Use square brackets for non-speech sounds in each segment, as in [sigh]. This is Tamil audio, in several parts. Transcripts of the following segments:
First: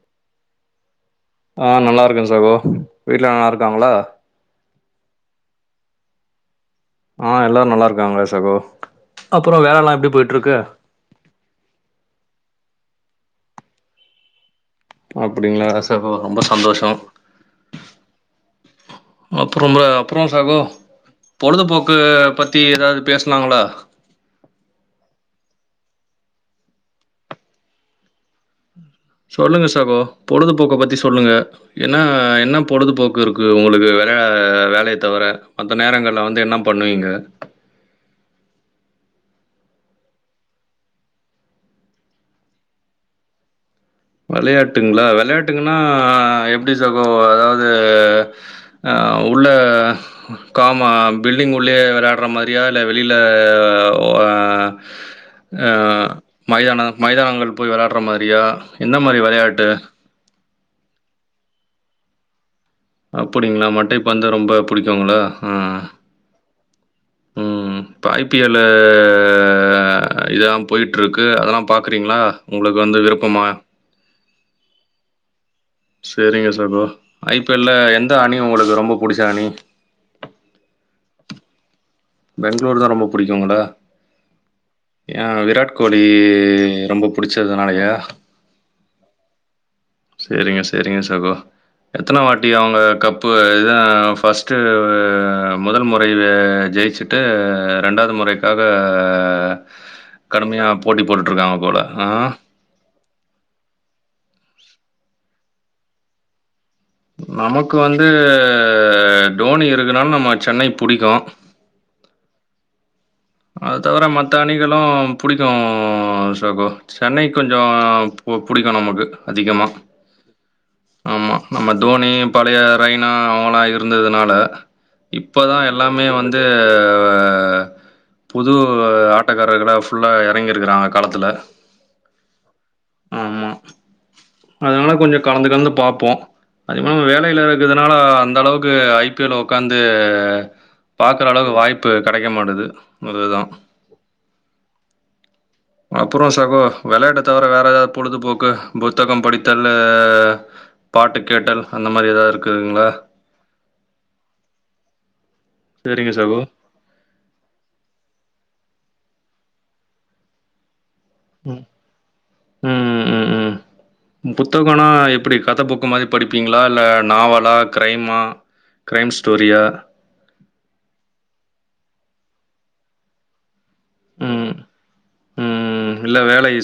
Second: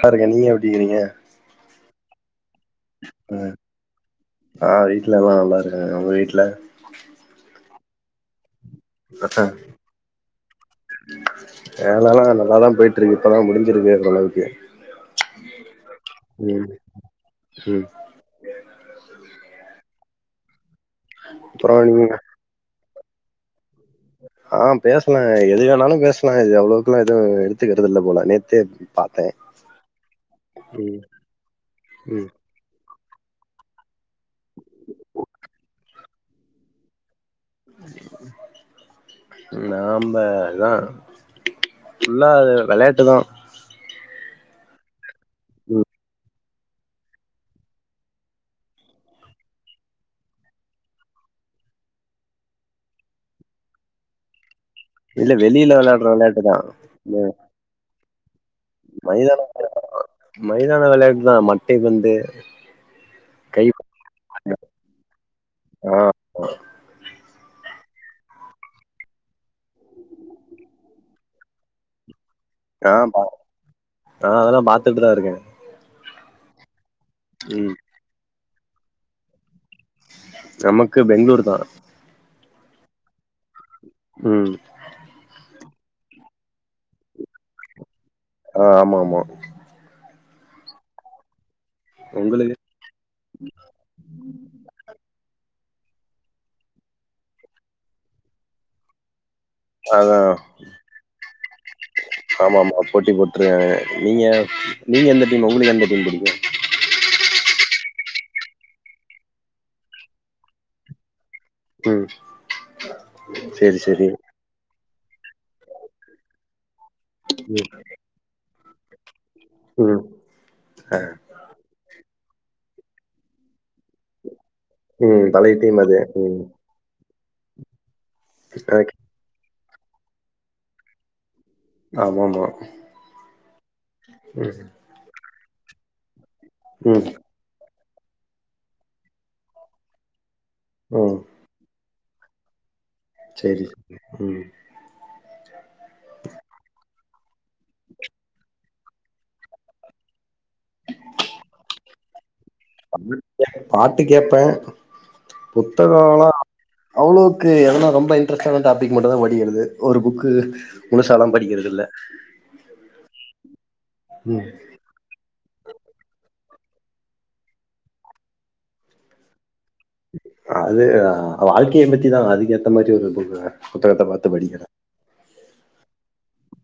பாருங்க நீங்க எப்டிகிறீங்க ஆ நல்லாருக்க சாகோ வீட்ல நல்லாருக்காங்ளா வீட்லல்லா நல்லாருக்காங்க உங்க வீட்ல ஆ எல்லாரு நல்லாருக்காங்களே சகோ அக் அ அப்புறோ வேலல்லா எப்டி போயிட்டு இருக்கு வேலல்லா நல்லாதாங்க போயிட் ட்ருக்கு இப்பதா முடிஞ்சிருக்கு ஓர் அளவுக்கு அப்டிங்கள ஓகே ரொம்ப சந்தோஷ ம் அப்புறங்க அப்புறம் சகோ அப்புறம் பொழுதுபோக்கு நீங்க பத்தி ஏதாவது பேசனாங்களா ஆ பேசலா எது வேணாலு பேசலா இது அவ்வளவுக்குெல்லா எதுவு எடுத்துக்கறது இல்ல போல நேத்தே பாத்தேன் சொல்லுங்க சகோ பொழுதுபோக்க பத்தி ம் சொல்லுங்க என்ன ம் என்ன பொழுதுபோக் கு இருக்கு உங்களுக்கு வே வேலைய தவிர மத்த நேரங்கள்ல வந்து என்ன பண்ணுவீங்க நாம்ம தா ஃபுல்லா அது விளையாட்டுதா விளையாட்டுங்களா விளையாட்டுங்கன்னா எப் எப்படி சகோ அதாவது ஆ உள்ள காமா பில்டிங் உள் ளே விளயாடுர மாரியா இல்ல வெளில ஓ அ இல்ல ஆ வெளியில விளையாடுற விளையாட்டு தான் மைதான இந்த மைதானங்கள் போய் விளயா ர மாரியா என்ன மாரி மைதான விளையாட்டு மைதான விளையாட்டுதா மட்டை பந்து கை அப்படிங்களா மட்டை பந்து ரொம்ப புடிக்குங்களா ஆ [inaudible] இப்போ ஐ பி எல்லு இதலா போய்ட்டுருக்கு அதெல்லா பாக்குறீங்களா உங்களுக்கு ஆ வந்து பா விருப்பமா ஆ அதெல்லா பாத்துட்டுதா இருக்க சரிங்க சகோ ஐ பி எல்ல எந்த அணி உங்களுக்கு ரொம்ப புடிச்ச அணி நமக்கு பெங்களூர் தா பெங்களூரு தா ரொம்ப பிடிக்கும்ங்களா ம் ஏ விராட் கோலி ரொம்ப பிடிச்சதுனாலயா ஆ ஆமா ஆமா செரிங்க செரிங்க சகோ எத்தன வாட்டி உங்களுக்கு அவங்க கப்பு இதா ஃபர்ஸ்ட்டு ஆ முதல் முறை ஜெயிச்சுட்டு ரெண்டாவது முறைக்காக அதா கடுமையா போட்டி போட்டுட்ருக்காங்க போல ஆ ஆமா ஆமா போட்டி போட்ருக்காங்க நீங்க நீங்க எந்த டீம் உங்களுக்கு எந்த டீம் பிடிக்கு நமக்கு வந்து டோனி இருக்குனால நம்ம சென்னை புடிக்கு ம் சரி அது தவர சரி மத்த அணிகளு புடிக்கு சகோ சென்னை கொஞ்ச ம், புடிக்கு நமக்கு அதிகமா ம் ஆமா நம்ம தோனி பழைய ரைனா அவங்களா இருந்ததுனால ம் இப்போ பழைய தா டீம் அது எல்லாமே ம் வந்து ஆ புது எனக்கு ஆட்டக்காரர்களா ஃபுல்லா இறங்கி இருக்காங்க கலத்துல ஆமா ஆமா ஆமா ம் அதனால கொஞ்ச கலந்து கலந்து பாப்போ அதிகமா ம் வேலைல இருக்க னால அந்த அளவுக்கு ஐ பி எல் உட்காந்து ம் பாக்கற அளவுக்கு வாய்ப் பு கிடைக்க மாட்டது சரி உம் அப்புறம் சகோ விளையாட்ட தவிர வேற ஏதாவது பொழுதுபோக்கு புத்தக படித்தல்ல பாட்டு கேட்டல் அந்த மாரி ஏதாவது இருக்குதுங்களா சரிங்க புத்தகலா சகோ. அவ்ளவுக்கு எனான ரொம் ப இன்ட்ரெஸ்டான டாபிக் மட்டு தா படிக்கறது ஒரு புக் முழுசாலா ம். படிக்கறதுல்ல ம், ம், ம். புத்தகம்னா எப்படி கத புக் மாரி படிப் படிப்பீங்களா இல்ல நாவலா கிரைமா க்ரைம் ஸ்டோரியா அது வாழ்க்கைய பத்திதா அதுக்கு ஏத்த மாரி ஒரு புக் புத்தகத்த பாத்து ம். படிக்கிற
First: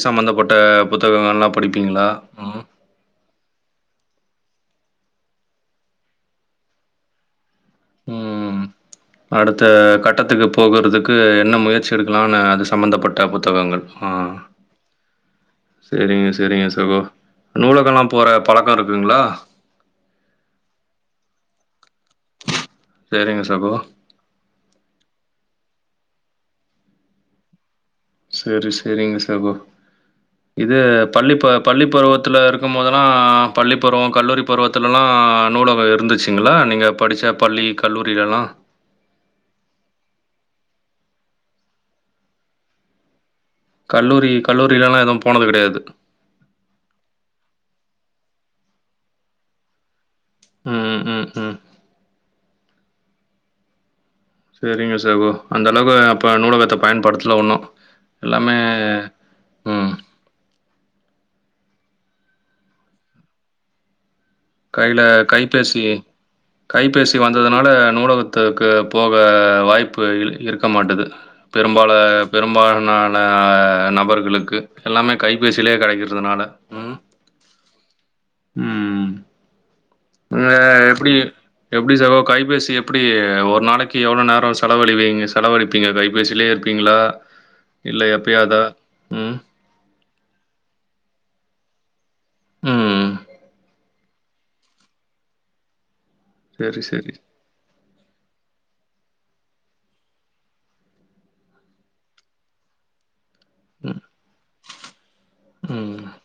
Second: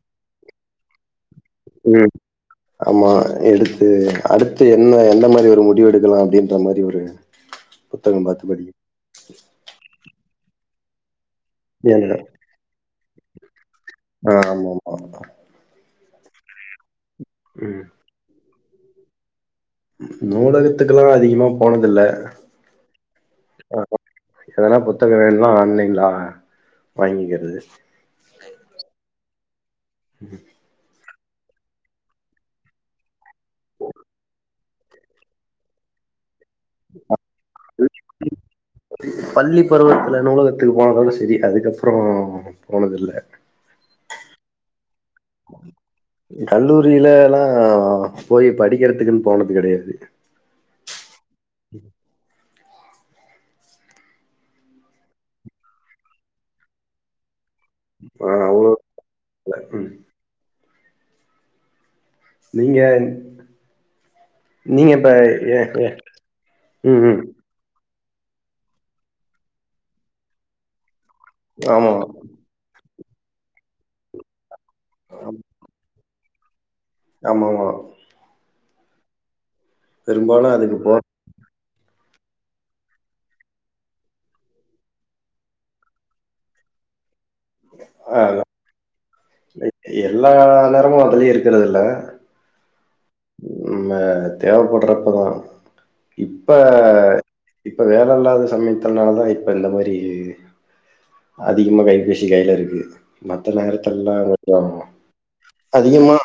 சம்பந்தப்பட்ட புத்தகங்கலா ம் ஆமா எடுத் து அடுத்து என்ன என்ன மாரி ஒரு முடிவெடுக்கலா அப்டின்ற மாரி ஒரு புத்தகம் பாத்து ம் படி அடுத்த கட்டத்துக்கு போகறதுக்கு என்ன முயற்சி என்னடா எடுக்கலானு அது சம்பந்தப்பட்ட புத்தகங்கள் ஆ ஆமா ஆமா செரிங்க செரிங்க சகோ நூலகலா போற பழக்கருக்குங்களா நூலகத்துக்குலா அதிகமா போன துல்ல சரிங்க சகோ. எதனா புத்தக வேணுனா ஆன்லைன் ல வாங்கிக்கிறது சரி சரிங்க சகோ இது பள்ளி ப பள்ளி பருவத்திலருக்கும்போதெல்லா பள்ளிப்பருவம் கல்லூரி பருவத்துலலா நூலக இருந்துச்சு ங்களா நீங்க படிச்ச பள்ளி கல்லூரிலலா ட்டுக்கு போனதோட செரி அதுக்கப்றோ போனதில்ல கல்லூரி கல்லூரிலலா எதும் கல்லூரிலலா போய் படிக்கிறதுக்குன் போனது கெடையாது ம் ம் ம் செரிங்க சகோ அந்தளவு அப்ப நூலகத்த பயன்படுத்தல ஒன்னு ஆ எல்லாமே அவ்ளோ ம் நீங்கன் கைல கைபேசி ம் கைபேசி ம் வந்ததுனால நூலகத்துக்கு போக வாய்ப்பு இரு இருக்க மாட்டது பெரும்பால ஆமா பெரும்பாலான ந நபர்களுக்கு எல்லாமே கைபேசிலேயே கெடைக்குது அதனால ம் ஆமாமா ம் அ பெரும்பாலு அதுக்கு போ எப்டி எப்டி சகோ கைபேசி எப்டி ஒரு நாளக்கி எவ்ளோ நேரோ செலவழிவீங்க செலவழிப்பீங்க கைபேசிலயேருப்பீங்ளா இல்ல எப்பயாதா ம் எல்லா நேரமு அதுலயேருக்கிறதுல்ல ம் ம் அ தேவப்படுறப்ப தா இப்ப செரி செரி இப்ப வேலல்லாத சமையத் துனால தான் இப்ப இந்த மாரி அதிகமா கைப்பேசி கைலருக்கு மத்த ம் நேரத்துலலா [unintelligible] ம் அதிகமா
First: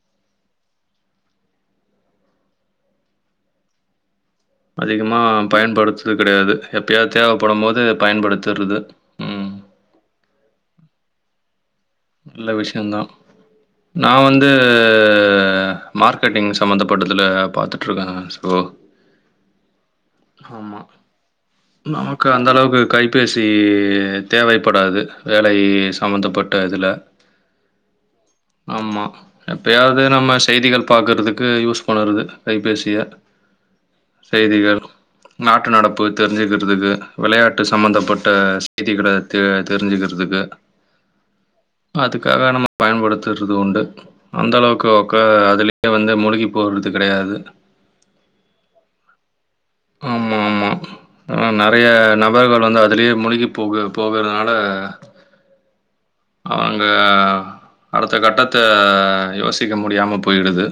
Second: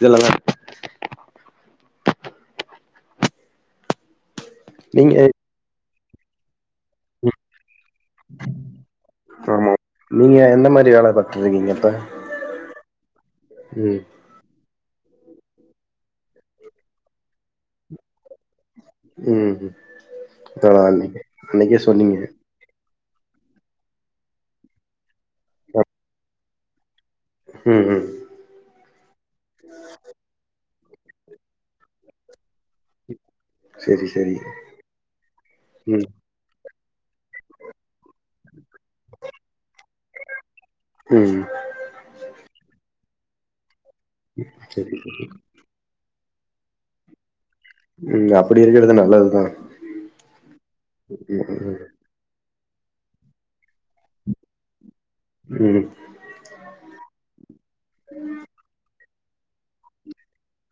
இதுலதா நீங்க அதிகமா பயன்படுத்துது கெடையாது எப்பயாது தேவப்படும்போது பயன்படுத்துறுது ம் என்ன மாரி வேல பாத்துட்ரிக்கீங்க நல்ல விஷயந்தா ம் நா வந்து அ மார்க்கெட்டிங் சம்பந்தப்பட்டதுல பாத்துட்ருக்க சகோ ம் பரவால்லிங்க அன்னைக்கே சொன்னீங்க பேசி தேவைப்படாது வேலை சம்மந்தப்பட்ட இதுல ம் ம் ஆமா எப்பயாவ்து நம்ம செய்திகள் பாக்கறதுக்கு யூஸ் பண்ணரது கைபேசிய செரி செரி செய்திகள் நாட்டு நடப்பு ம் தெரிஞ்சுக்க றதுக்கு வெளையாட்டு சம்பந்தப்பட்ட செய்திகள தெ தெரிஞ்சுக்கிறதுக்கு ம் அதுக்காக நம்ம பயன்படுத்துறது உண்டு அந்தளவுக்கு செரி ஒக்க அதுலயே வந்து முழுகி போறது கெடையாது ம் அப்டி இருக்கிறது நல்லதுதா ஆமா ஆமா ம் நறைய நபர்கள் வந்து அதுலயே முழுகி போக போகறதுனால ம் ம் அவங்க அடுத்த கட்டத்த யோசிக்க முடியாம போயிடுது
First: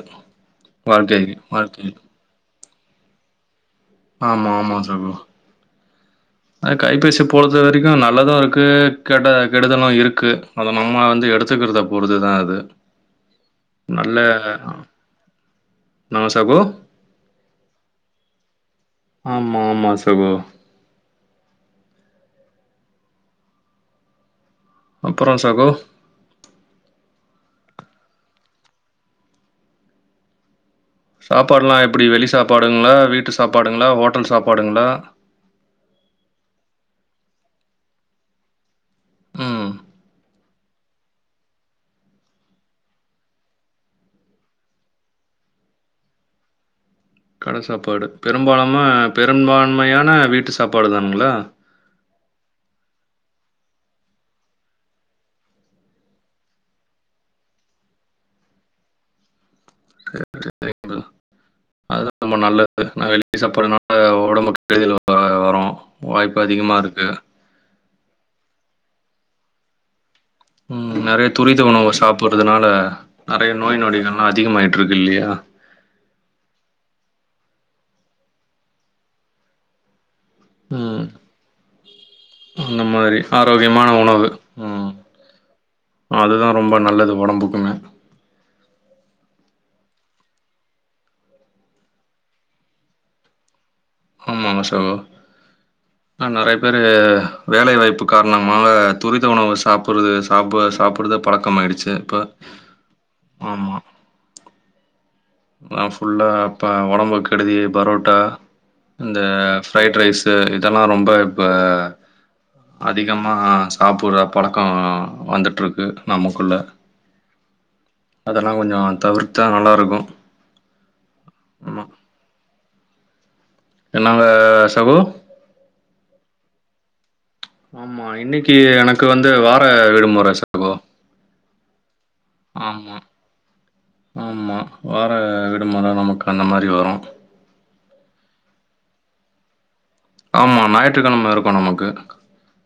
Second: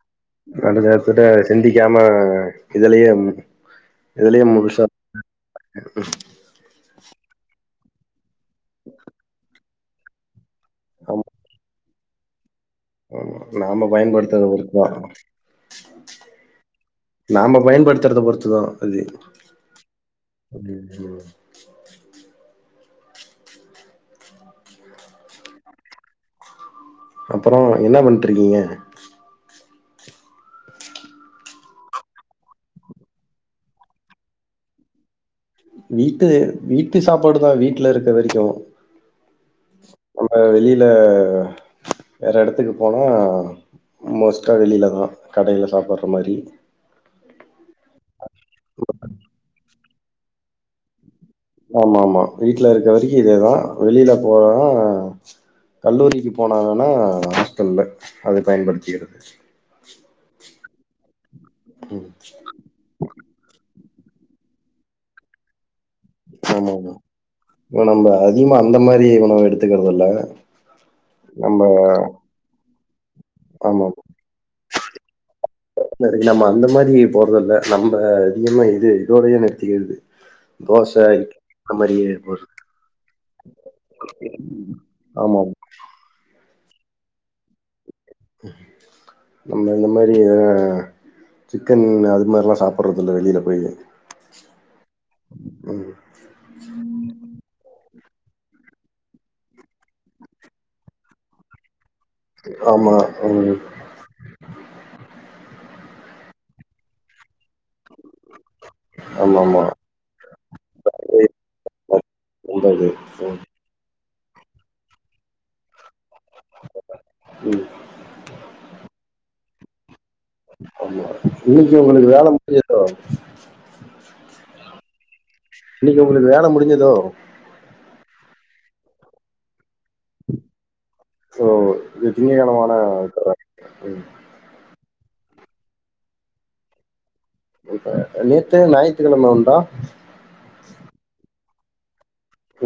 கண்ட நேரத்துட்ட வாழ்க்கைக்கு வாழ்க்கையில். சிந்திக்காம இதுலயே இதுலயே ஆமா ஆமா முழுசா சகோ ஆ கைபேசிப்பு பொறுத்த வரைக்கு நல்லது இருக்கு கெட்ட கெடுதலு இருக்கு அத நம்ம ஆமா வந்து எடுத்துக்கிறதப் பொருத்துதா அது ஆமா நாம நல்ல பயன்படுத்துறத ஆ பொறுத்து தா என்ன சகோ? நாம பயன்படுத்துறத பொறுத்துதா அது ஆமா, ஆமா சகோ. அய்யய்யோ அப்பறோ சகோ அப்பறோ என்ன பண்ணிட்ருக்கீங்க சாப்பாட்லா எப்டி வெளி சாப்பாடுங்ளா வீட்டு சாப்பாடுங்ளா ஹோட்டல் சாப்பாடுங்ளா வீட்டு வீட்டு சாப்பாடு தா வீட்ல இருக்க வரைக்கு ம். நம்ம வெளில வேற எடத்துக்கு போனா மோஸ்ட்டா வெளிலதா கடேல சாப்பட்ற மாரி கட சாப்பாடு பெரும்பாலாம பெரும்பான்மையான வீட்டு சாப்பாடு தானுங்ளா ஆமா ஆமா வீட்லருக்க வரிக்கு இதேதா வெளியில போனா கல்லூரிக்கு போனாங்கன்னா ஹாஸ்டல்ல அது பயன்படுத்தியது [unintelligible] ம். அதுதா ரொம்ப நல்லது நா வெளிய சாப்புட்றனா அ ஒடம்புக்கு கெடுதல் [unintelligible] அ வரு ஆமா ப்ரோ நம்ப அதிகமா அந்த மாரி உணவு எடுத்துக்கறதில்ல ம் நெறைய துரித உணவ சாப்பிட்றதுனால நெறைய நோய் நொடிகள்லா அதிகமாயி ட்ருக்கில்லியா ந து நம்ம அந்த மாரி போறதில்ல நம்ப அதிகமா இது இதோடையே நிற்த்திகிற்து தோச ம். இட்லி அந்த மாரி போய்றது அந்த மாரி ஆரோக்கியமான உணவு. ம். ஆமா அதுதான் ரொம்ப நல்லது ஒடம்புக்குமே நம்ம இந்த மாரி அ சிக்கன் அது மாரிலா சாப்பறதில்ல வெளில போயி ஆமாங்க சகோ ம். ந நெறைய பேரு வேலை வாய்ப்பு காரணமாக துரித உணவு சாப்புட்றுது சாப்ப சாப்புடுது பழக்கமாயிடுச்சு இப்ப ஆமா. ம். ஆமா அ ஃபுல்லா அப்ப ஒடம்புக் கெடுதி பரோ ட்தா இந்த ஆமாமா. ஃப்ரைட் ரைஸு இதெல்லா ரொம்ப இப்ப ரொம்ப இது. அதிகமா ம். சாப்புற பழக்கோ வந்துட்ருக்கு நமக்குள்ள ம். அதெல்லா கொஞ்சோ தவிர்த்தா நல்லாருக்கு [unintelligible] இன்னைக்கு ஆமா. உங்குளுக்கு வேல முடி [inaudible] தோ என்னங்க சகோ? இன்னைக்கு உங்குளுக்கு வேல முடிஞ்சிதோ ஆமா இன்னைக்கி எனக்கு வந்து வா ஓ இத் திங்ககெழம ஆனா ஆமா. [unintelligible] ஆமா வார விடுமுற நமக்கு அந்த மாரி வரு [inaudible] நேத்து ஞாயித்துக்கெழம உண்டா ஆமா ஞாயிற்றுக்கெழம இருக்கு நமக்கு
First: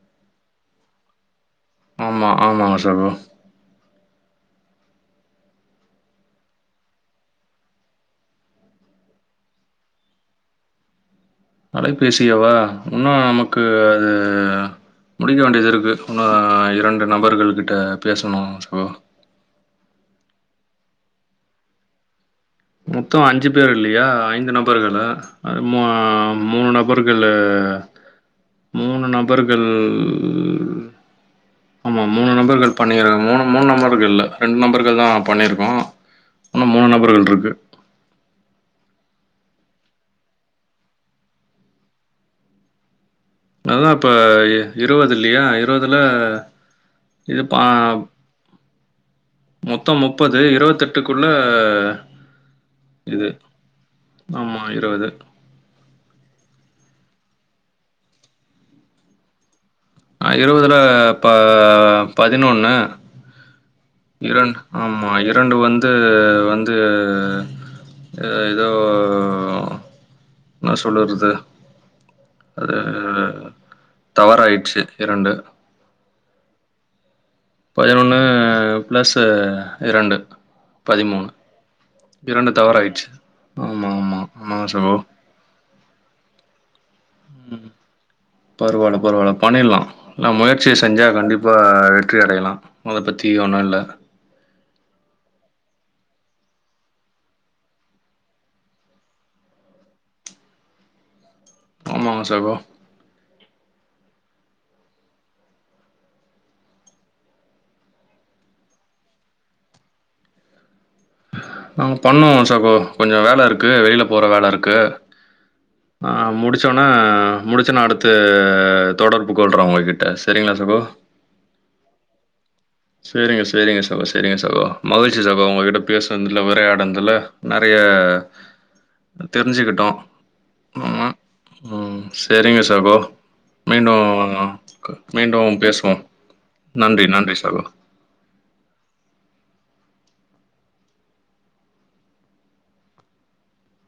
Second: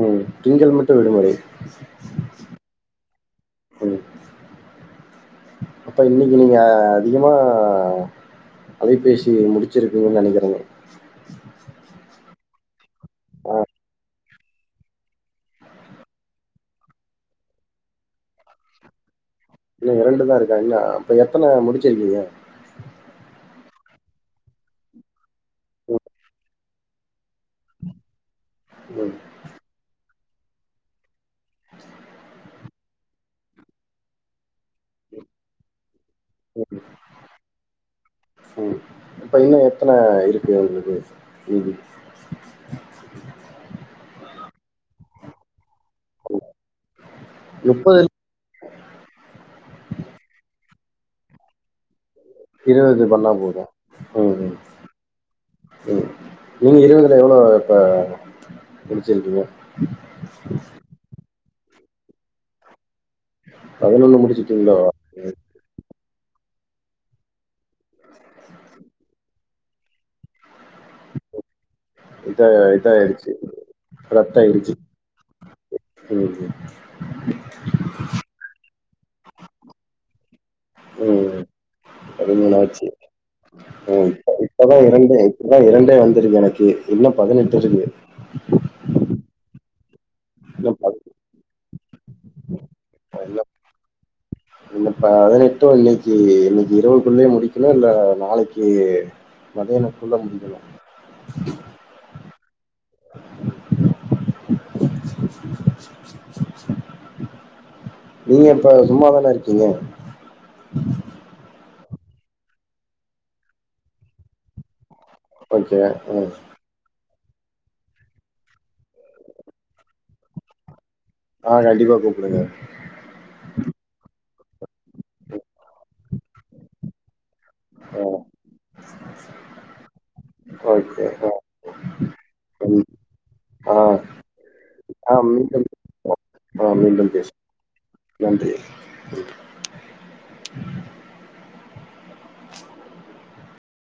ம் திங்கள் மட்டு விடுமுறை ஆமா ஆமா சகோ ம். அப்ப இன்னைக்கி நீங்க அதிகமா அலைபேசிய முடிச்சிருப்பீங்கன் நெனைக்கறங்க அலைபேசியவா உன்னு ஆ. நமக்கு அது முடிக்க வேண்டியதிருக்கு உன்னு ஆ இரண்டு நபர்கள் கிட்ட பேசனு சகோ இன்னு இரண்டுதாருக்கா இன அப்ப எத்தன முடிச்சிருக்கீங்க மொத்தோ அஞ்சு பேரில்லியா ஐந்து நபர்களு அது மோ மூனு நபர்கள் இல்ல மூனு ம். நபர்கள் ஆமா மூனு நபர்கள் பண்ணிறக மூனு மூனு நம்பர்கள்ல ரெண் நம்பர்கள் தா பண்ணிருக்கோ உன்னு மூனு நம்பர்கள்ட்ருக்கு ம் இப்ப இன்னு எத்தன இருக்கு உங்குளுக்கு மீதி [inaudible] அதுதா இப்ப இ இருவது இல்லையா இர் இருவதுல இது பாம் மொத்த முப்பது இருவத்தெட்டுக்குள்ள இருவது பண்ணா போது ம் ம் ஆமா ம் நீங்க இருவதுல எவ்வளோ இப்ப முடிச்சிருக்கீங்க ஆ இருவதுல ப பதினொன்னு இரண்ட் முடிச்சிட்டீங்களோ? ஆமா இரண்டு வந்து வந் து ஏ இதோ ஓ நா சொல்லறது இப்ப இதாயிடுச்சு ரத்தாயிடுச்சு தவறாயிடுச்சு ம் ம் பதினொன்னு ப்ளஸு இரண்டு பதிமூணு இரண்டு தவறாய்ட்ச்சு ஏய் இப்ப இப்பதா இரண்டே இப்பதா இரண்டே வந்துருக்கு எனக்கே இன்னு பதினெட்டு ம். இருக்கு நாம் முயற்சிய இன்னும் ப செஞ்சா கண்டிப்பா வெற்றி அடையலா அத பத்தி ஒன்னு இல்ல இந்த பதுனெட்டு இன்னைக்கு இன்னைக்கு இரவுக்குள்ளே முடிக்கணு இல்ல நாளைக்கு மதியானக்குள்ள முடிக்கணு ஆ சகோ [inaudible] நீங்க இப்ப சும்மாதான இருக்கீங்க நாம பண்ணுவோ சகோ கொஞ்ச வேல இருக்கு வெளில போற வேல இருக்கு ஓகே. ஆ ம். முடிச்சோன அ முடிச்சு நா அடுத்து தொடர்ப்பு கொல்றே ஒங்ககிட்ட செரிங்ளா சகோ ஆ கண்டிப்பா கூப்டுங்க சேரிங்க சேரிங்க சகோ சேரிங்க சகோ மகிழ்ச்சி சகோ உங்ககிட்ட பேசன்துல உரையாடன்துல்ல நெறைய ஆ. தெரிஞ்சுக்கிட்டோ ஓகே. ஆமா ஆ. ம் சேரிங்க ம். சகோ ஆ. மீண்டு க மீண்டும் பேசுவோ ஆ நன்றி மீண்டும் நன்றி பேசுவோம். சகோ நன்றி